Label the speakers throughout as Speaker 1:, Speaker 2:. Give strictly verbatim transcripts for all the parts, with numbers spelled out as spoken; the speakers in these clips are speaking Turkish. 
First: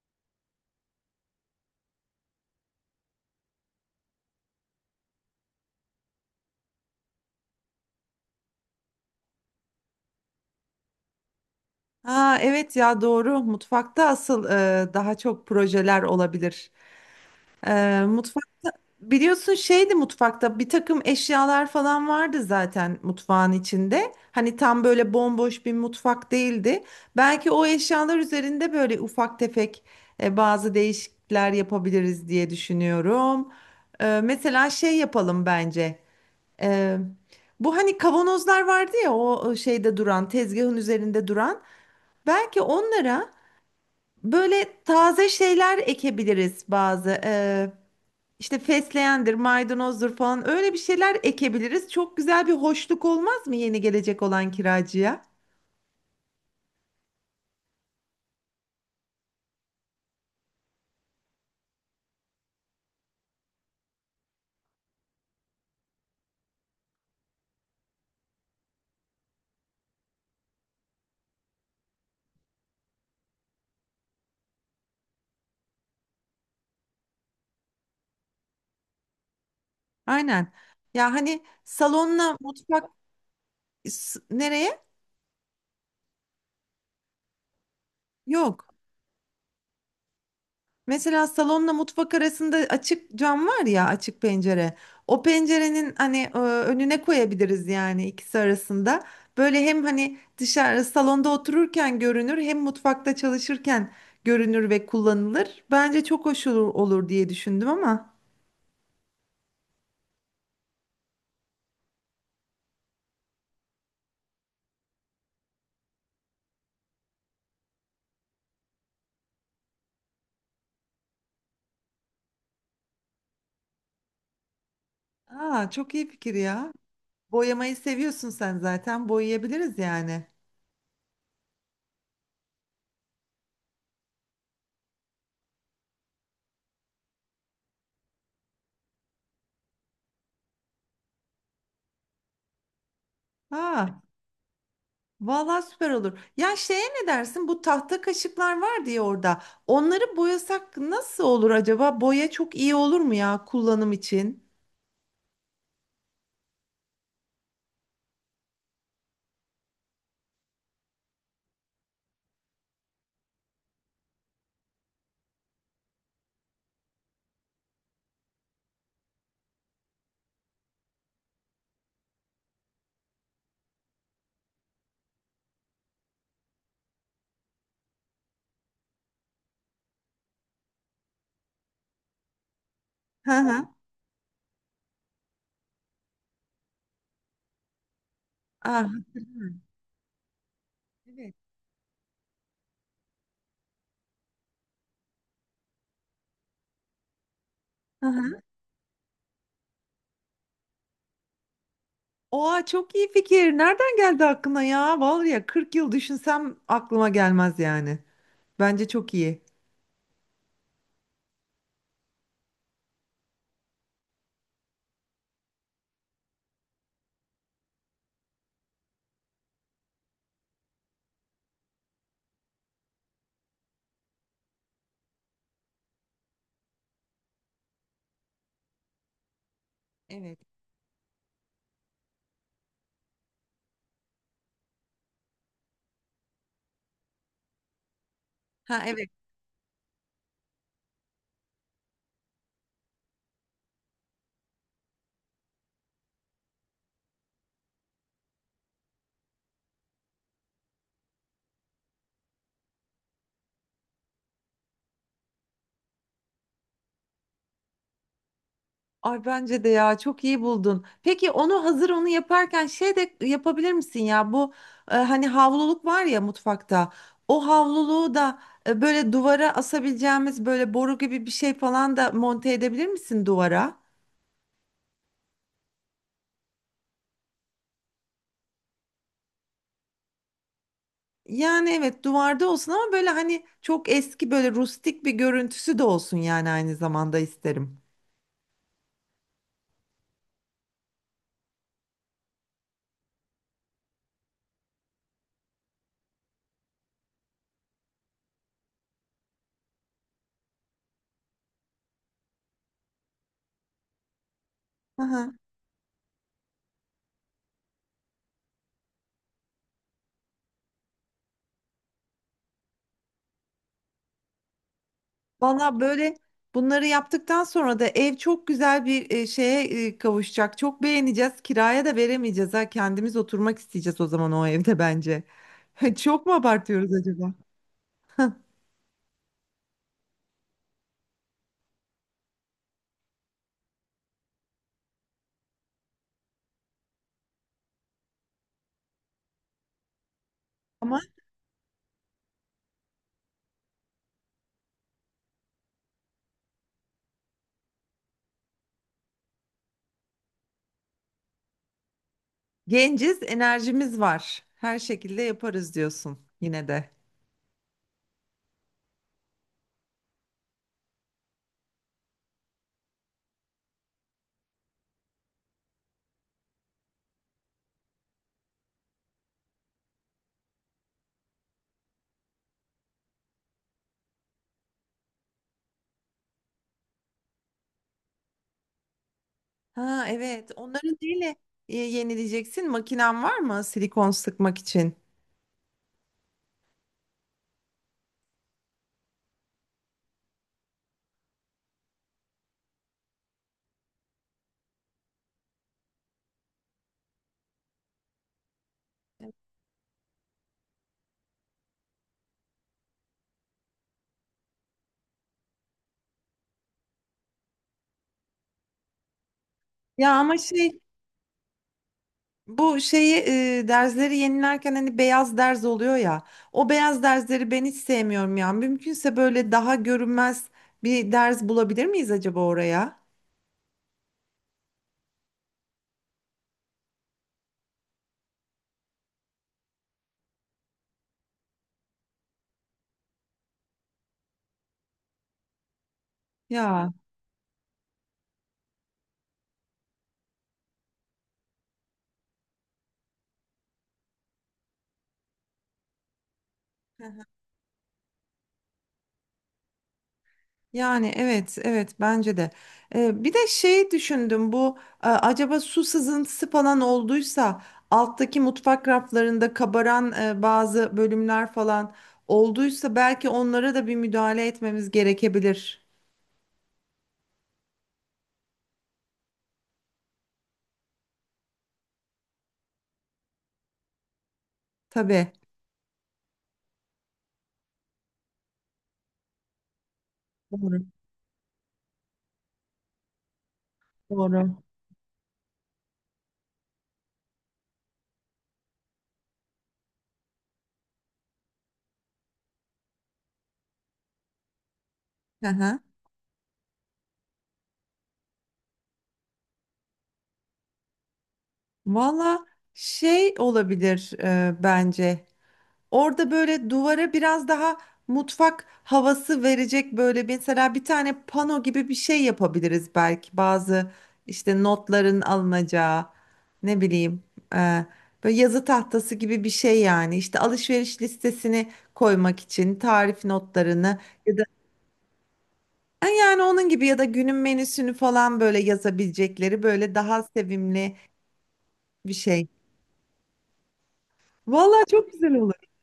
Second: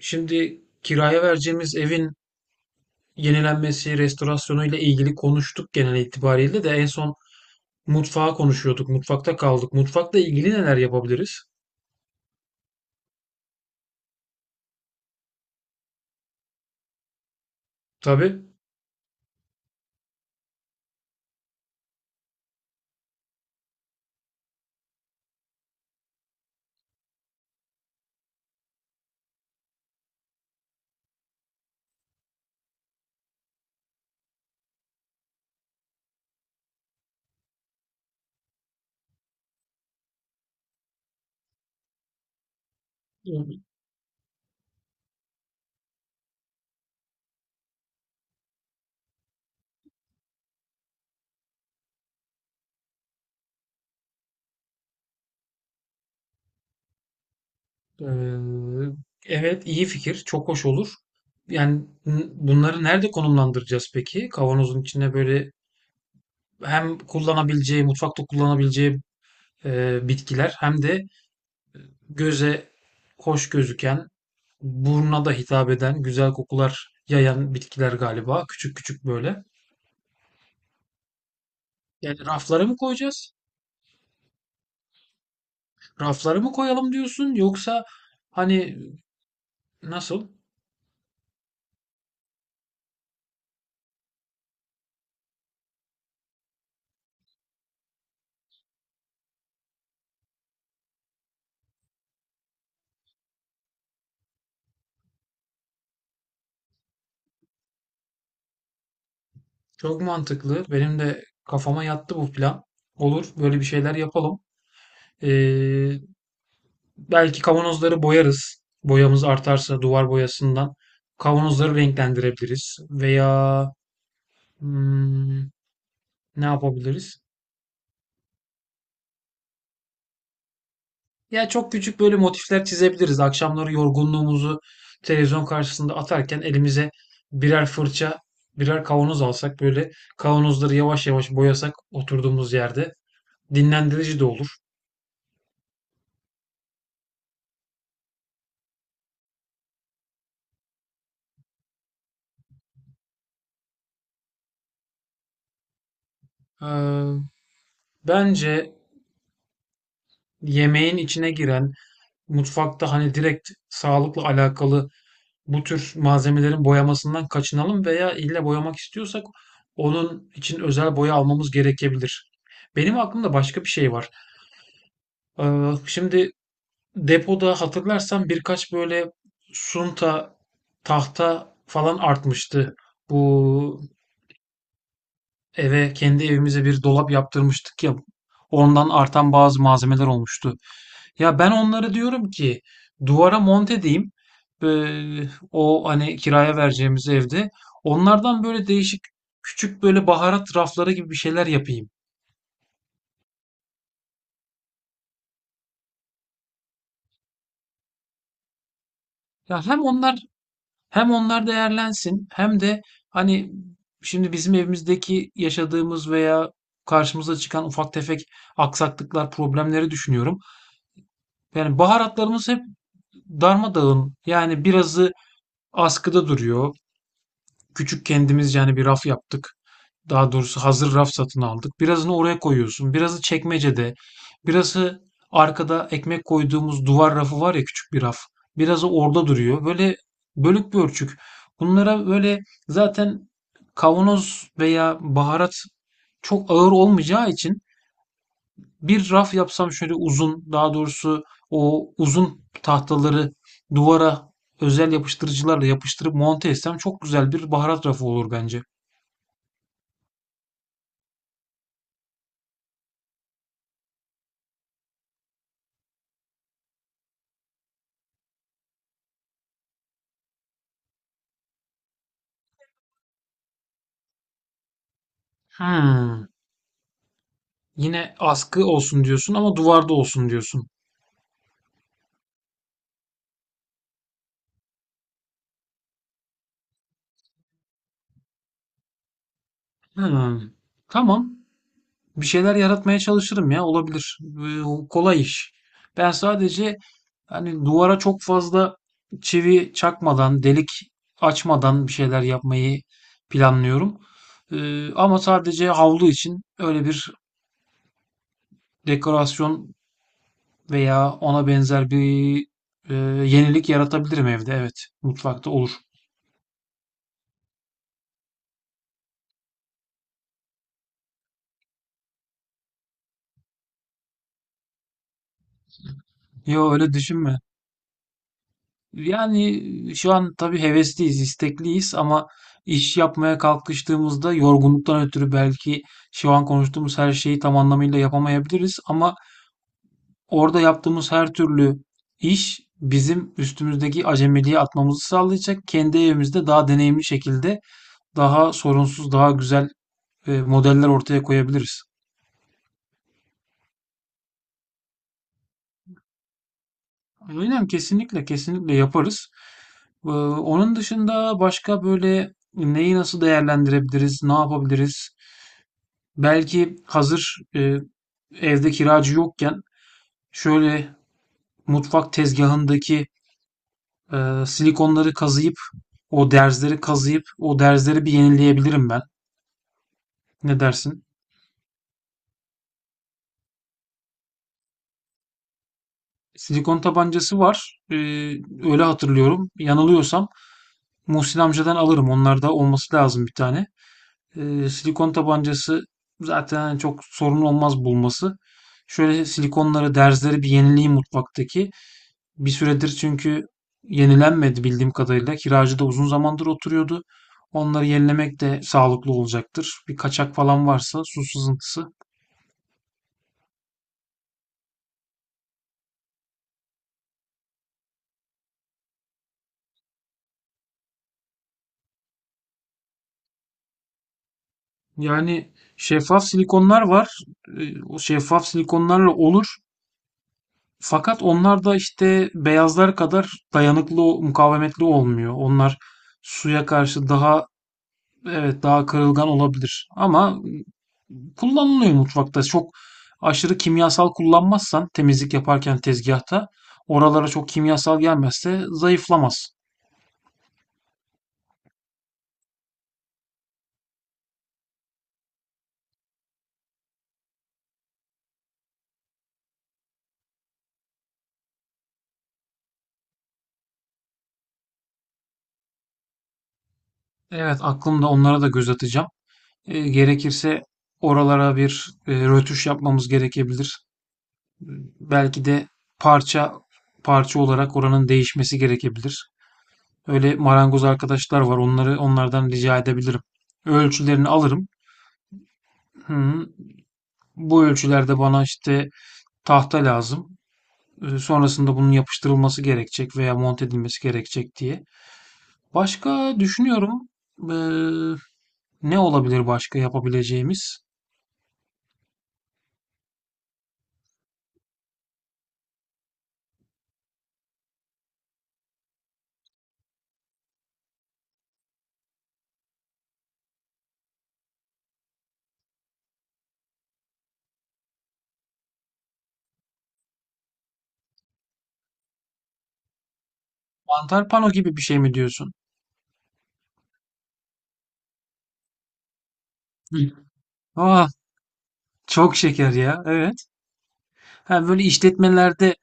Speaker 1: Şimdi kiraya vereceğimiz evin yenilenmesi, restorasyonu ile ilgili konuştuk genel itibariyle de en son mutfağı konuşuyorduk. Mutfakta kaldık. Mutfakla ilgili neler yapabiliriz?
Speaker 2: Ha, evet ya doğru. Mutfakta asıl e, daha çok projeler olabilir. E,
Speaker 1: Tabii.
Speaker 2: mutfakta biliyorsun şeydi mutfakta bir takım eşyalar falan vardı zaten mutfağın içinde. Hani tam böyle bomboş bir mutfak değildi. Belki o eşyalar üzerinde böyle ufak tefek e, bazı değişiklikler yapabiliriz diye düşünüyorum. E, mesela şey yapalım bence. E, Bu hani kavanozlar vardı ya, o şeyde duran, tezgahın üzerinde duran. Belki onlara böyle taze şeyler ekebiliriz bazı. Ee, işte fesleğendir, maydanozdur falan, öyle bir şeyler ekebiliriz. Çok güzel bir hoşluk olmaz mı yeni gelecek olan kiracıya?
Speaker 1: Eee, evet, iyi fikir. Çok hoş olur. Yani n- bunları nerede konumlandıracağız peki? Kavanozun içine böyle hem kullanabileceği, mutfakta kullanabileceği eee, bitkiler, hem de göze hoş gözüken, buruna da hitap eden, güzel kokular yayan bitkiler galiba. Küçük küçük böyle.
Speaker 2: Aynen. Ya hani
Speaker 1: Yani
Speaker 2: salonla
Speaker 1: raflara mı
Speaker 2: mutfak
Speaker 1: koyacağız?
Speaker 2: s- nereye?
Speaker 1: Raflara mı koyalım diyorsun? Yoksa
Speaker 2: Yok.
Speaker 1: hani nasıl?
Speaker 2: Mesela salonla mutfak arasında açık cam var ya, açık pencere. O pencerenin hani e, önüne koyabiliriz yani, ikisi arasında. Böyle hem hani dışarı salonda otururken görünür, hem mutfakta çalışırken görünür ve kullanılır. Bence çok hoş olur, olur diye düşündüm ama.
Speaker 1: Çok mantıklı. Benim de kafama yattı bu plan. Olur, böyle bir şeyler yapalım. Ee, Belki kavanozları boyarız. Boyamız artarsa duvar boyasından kavanozları renklendirebiliriz. Veya hmm,
Speaker 2: Aa, çok iyi fikir
Speaker 1: ne
Speaker 2: ya.
Speaker 1: yapabiliriz?
Speaker 2: Boyamayı seviyorsun sen zaten, boyayabiliriz yani.
Speaker 1: Ya çok küçük böyle motifler çizebiliriz. Akşamları yorgunluğumuzu televizyon karşısında atarken elimize birer fırça, birer kavanoz alsak, böyle kavanozları yavaş yavaş boyasak oturduğumuz yerde,
Speaker 2: Aa.
Speaker 1: dinlendirici de olur.
Speaker 2: Vallahi süper olur. Ya şeye ne dersin? Bu tahta kaşıklar var diye orada. Onları boyasak nasıl olur acaba? Boya çok iyi olur mu ya kullanım için?
Speaker 1: Ee, Bence yemeğin içine giren, mutfakta hani direkt sağlıkla alakalı bu tür malzemelerin boyamasından kaçınalım; veya illa boyamak istiyorsak onun için özel boya almamız gerekebilir. Benim aklımda başka bir şey var. Ee, Şimdi depoda hatırlarsan birkaç böyle sunta, tahta falan artmıştı.
Speaker 2: Hı hı.
Speaker 1: Bu eve, kendi evimize bir dolap yaptırmıştık ya.
Speaker 2: Ah.
Speaker 1: Ondan artan bazı malzemeler olmuştu.
Speaker 2: Evet.
Speaker 1: Ya ben onları diyorum ki duvara monte edeyim. Ee, O hani kiraya vereceğimiz evde.
Speaker 2: Hı hı.
Speaker 1: Onlardan böyle değişik küçük böyle baharat rafları gibi bir şeyler yapayım.
Speaker 2: Oha, çok iyi fikir. Nereden geldi aklına ya? Vallahi ya kırk yıl düşünsem aklıma gelmez yani. Bence çok iyi.
Speaker 1: Ya hem onlar, hem onlar değerlensin hem de, hani, şimdi bizim evimizdeki yaşadığımız veya karşımıza çıkan ufak tefek aksaklıklar, problemleri düşünüyorum. Yani baharatlarımız hep darmadağın. Yani birazı askıda duruyor. Küçük, kendimizce hani bir raf yaptık. Daha
Speaker 2: Evet.
Speaker 1: doğrusu hazır raf satın aldık. Birazını oraya koyuyorsun. Birazı çekmecede. Birazı arkada ekmek koyduğumuz duvar rafı var ya, küçük bir raf.
Speaker 2: Ha,
Speaker 1: Birazı
Speaker 2: evet.
Speaker 1: orada duruyor. Böyle bölük pörçük. Bunlara böyle zaten kavanoz veya baharat çok ağır olmayacağı için bir raf yapsam şöyle uzun, daha doğrusu o uzun tahtaları duvara özel yapıştırıcılarla yapıştırıp monte etsem çok güzel bir baharat rafı olur bence.
Speaker 2: Ay bence de ya, çok iyi buldun. Peki onu hazır onu yaparken şey de yapabilir misin ya, bu e, hani havluluk var ya mutfakta. O havluluğu da e, böyle duvara asabileceğimiz böyle boru gibi bir şey falan da monte edebilir misin duvara?
Speaker 1: Hmm. Yine askı olsun diyorsun, ama duvarda olsun diyorsun.
Speaker 2: Yani evet, duvarda olsun ama böyle hani çok eski, böyle rustik bir görüntüsü de olsun yani, aynı zamanda isterim.
Speaker 1: Hmm. Tamam. Bir şeyler yaratmaya çalışırım ya, olabilir. Ee, Kolay iş. Ben sadece hani duvara çok fazla çivi çakmadan, delik açmadan bir şeyler yapmayı planlıyorum. Ee, ama sadece havlu için öyle bir dekorasyon veya ona benzer bir e, yenilik yaratabilirim evde. Evet, mutfakta olur.
Speaker 2: Valla böyle bunları yaptıktan sonra da ev çok güzel bir e, şeye e, kavuşacak. Çok beğeneceğiz. Kiraya da veremeyeceğiz ha. Kendimiz oturmak isteyeceğiz o zaman o evde bence. Çok mu
Speaker 1: Yo,
Speaker 2: abartıyoruz
Speaker 1: öyle
Speaker 2: acaba?
Speaker 1: düşünme. Yani şu an tabii hevesliyiz, istekliyiz, ama iş yapmaya kalkıştığımızda yorgunluktan ötürü belki şu an konuştuğumuz her şeyi tam anlamıyla yapamayabiliriz, ama orada
Speaker 2: Ama
Speaker 1: yaptığımız her türlü iş bizim üstümüzdeki acemiliği atmamızı sağlayacak. Kendi evimizde daha deneyimli şekilde, daha sorunsuz, daha güzel e, modeller ortaya koyabiliriz.
Speaker 2: genciz, enerjimiz var. Her şekilde yaparız diyorsun yine de.
Speaker 1: Aynen, kesinlikle kesinlikle yaparız. Ee, onun dışında başka böyle neyi nasıl değerlendirebiliriz, ne yapabiliriz? Belki hazır e, evde kiracı yokken şöyle mutfak tezgahındaki e, silikonları kazıyıp, o derzleri kazıyıp o derzleri bir yenileyebilirim ben.
Speaker 2: Ha, evet.
Speaker 1: Ne
Speaker 2: Onları
Speaker 1: dersin?
Speaker 2: neyle e, yenileyeceksin? Makinen var mı silikon sıkmak için?
Speaker 1: Silikon tabancası var. E, öyle hatırlıyorum. Yanılıyorsam Muhsin amcadan alırım. Onlarda olması lazım bir tane. E, silikon tabancası zaten çok sorun olmaz bulması. Şöyle silikonları, derzleri bir yenileyim mutfaktaki. Bir süredir çünkü yenilenmedi bildiğim kadarıyla. Kiracı da uzun zamandır oturuyordu. Onları yenilemek de sağlıklı olacaktır. Bir
Speaker 2: Ya
Speaker 1: kaçak
Speaker 2: ama
Speaker 1: falan
Speaker 2: şey
Speaker 1: varsa, su sızıntısı.
Speaker 2: Bu şeyi e, derzleri yenilerken hani beyaz derz oluyor ya. O beyaz derzleri ben hiç sevmiyorum ya. Mümkünse böyle daha görünmez bir derz bulabilir miyiz acaba oraya?
Speaker 1: Yani şeffaf silikonlar var. Ee, O şeffaf silikonlarla olur. Fakat onlar da işte beyazlar kadar dayanıklı, mukavemetli olmuyor. Onlar suya
Speaker 2: Ya
Speaker 1: karşı daha, evet, daha kırılgan olabilir. Ama kullanılıyor mutfakta. Çok aşırı kimyasal kullanmazsan, temizlik yaparken tezgahta oralara çok kimyasal gelmezse zayıflamaz.
Speaker 2: yani evet, evet bence de. E, bir de şeyi düşündüm bu, e, acaba su sızıntısı falan olduysa alttaki mutfak raflarında kabaran e, bazı bölümler falan olduysa, belki onlara da bir müdahale etmemiz gerekebilir.
Speaker 1: Evet, aklımda, onlara da göz atacağım. Eee, gerekirse oralara bir, eee, rötuş yapmamız gerekebilir.
Speaker 2: Tabii.
Speaker 1: Belki de parça parça olarak oranın değişmesi gerekebilir. Öyle
Speaker 2: Doğru.
Speaker 1: marangoz arkadaşlar var. Onları onlardan rica edebilirim. Ölçülerini
Speaker 2: Doğru.
Speaker 1: alırım. Hı, bu ölçülerde bana işte tahta lazım. E, sonrasında bunun yapıştırılması gerekecek veya monte edilmesi gerekecek diye.
Speaker 2: Hı hı.
Speaker 1: Başka düşünüyorum, eee, ne olabilir başka yapabileceğimiz?
Speaker 2: Valla şey olabilir e, bence. Orada böyle duvara biraz daha mutfak havası verecek böyle bir- mesela bir tane pano gibi bir şey yapabiliriz belki. Bazı işte notların alınacağı, ne bileyim, e, böyle yazı tahtası gibi bir şey yani. İşte alışveriş listesini koymak için, tarif notlarını
Speaker 1: Mantar
Speaker 2: ya da
Speaker 1: pano gibi bir şey mi diyorsun?
Speaker 2: e, yani onun gibi, ya da günün menüsünü falan böyle yazabilecekleri böyle
Speaker 1: Hı.
Speaker 2: daha sevimli
Speaker 1: Ah,
Speaker 2: bir
Speaker 1: çok
Speaker 2: şey.
Speaker 1: şeker ya. Evet. Ha, böyle
Speaker 2: Valla çok güzel olur.
Speaker 1: işletmelerde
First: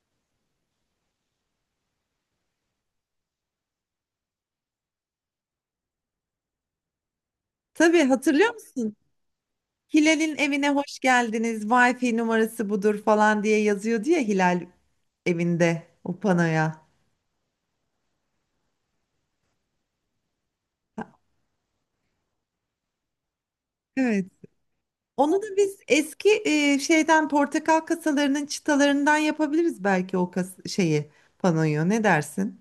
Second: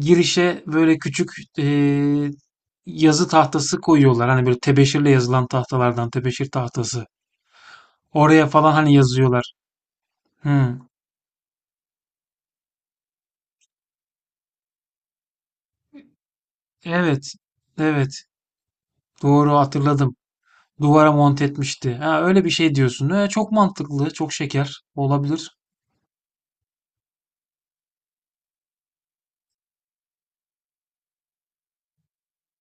Speaker 1: girişe böyle küçük eee, yazı tahtası koyuyorlar. Hani böyle tebeşirle yazılan tahtalardan, tebeşir tahtası.
Speaker 2: Tabii,
Speaker 1: Oraya
Speaker 2: hatırlıyor
Speaker 1: falan hani
Speaker 2: musun?
Speaker 1: yazıyorlar.
Speaker 2: Hilal'in evine
Speaker 1: Hı.
Speaker 2: hoş geldiniz, Wi-Fi numarası budur falan diye yazıyordu ya Hilal evinde o panoya.
Speaker 1: Evet. Evet. Doğru hatırladım. Duvara monte etmişti. Ha, öyle bir şey diyorsun. Ha, çok mantıklı.
Speaker 2: Evet.
Speaker 1: Çok şeker.
Speaker 2: Onu da
Speaker 1: Olabilir.
Speaker 2: biz eski e, şeyden, portakal kasalarının çıtalarından yapabiliriz belki, o kas şeyi, panoyu. Ne dersin?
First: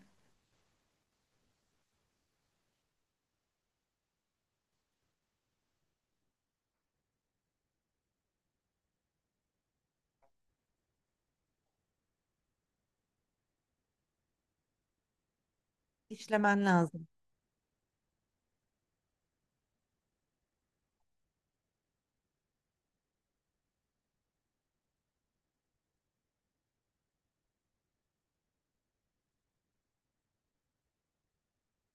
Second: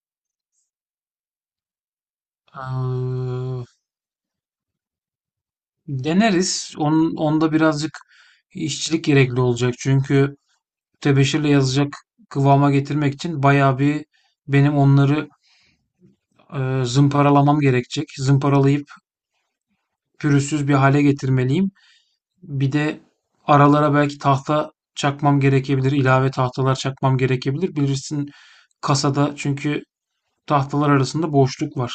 Speaker 1: Eee, Deneriz. Onun, onda birazcık işçilik gerekli olacak. Çünkü tebeşirle yazacak kıvama getirmek için bayağı bir, benim onları,
Speaker 2: İşlemen
Speaker 1: Eee,
Speaker 2: lazım.
Speaker 1: zımparalamam gerekecek. Zımparalayıp pürüzsüz bir hale getirmeliyim. Bir de aralara belki tahta çakmam gerekebilir. İlave tahtalar çakmam gerekebilir. Bilirsin, kasada çünkü tahtalar arasında boşluk var.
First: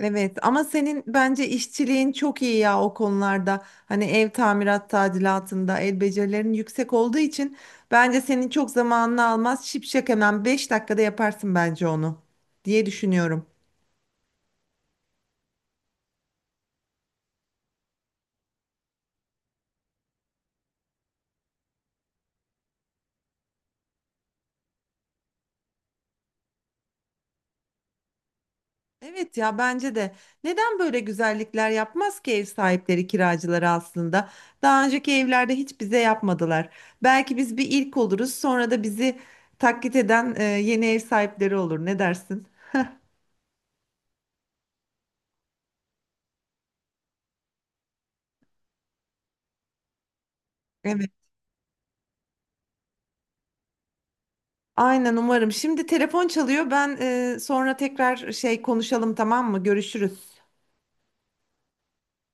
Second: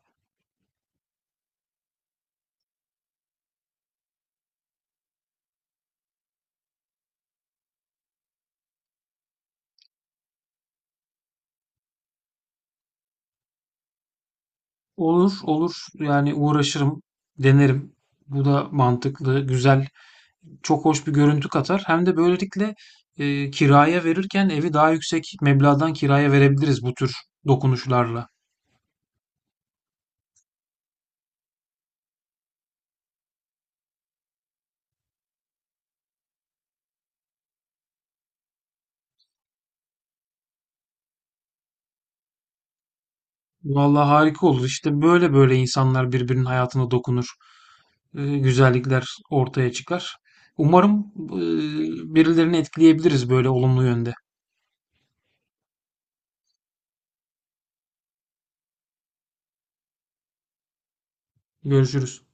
Speaker 2: Evet ama senin bence işçiliğin çok iyi ya o konularda. Hani ev tamirat tadilatında el becerilerin yüksek olduğu için bence senin çok zamanını almaz. Şipşak hemen beş dakikada yaparsın bence onu diye düşünüyorum.
Speaker 1: Olur, olur. Yani uğraşırım, denerim. Bu da mantıklı, güzel, çok hoş bir görüntü katar. Hem de böylelikle eee, kiraya verirken evi daha yüksek meblağdan kiraya verebiliriz bu tür dokunuşlarla.
Speaker 2: Evet ya bence de. Neden böyle güzellikler yapmaz ki ev sahipleri kiracıları aslında? Daha önceki evlerde hiç bize yapmadılar. Belki biz bir ilk oluruz, sonra da bizi taklit eden e, yeni ev sahipleri olur. Ne dersin?
Speaker 1: Vallahi harika olur. İşte böyle böyle insanlar birbirinin hayatına dokunur. E, güzellikler ortaya çıkar. Umarım e, birilerini etkileyebiliriz böyle olumlu yönde.
Speaker 2: Aynen, umarım. Şimdi telefon çalıyor. Ben e, sonra tekrar şey konuşalım, tamam mı? Görüşürüz.
Speaker 1: Görüşürüz.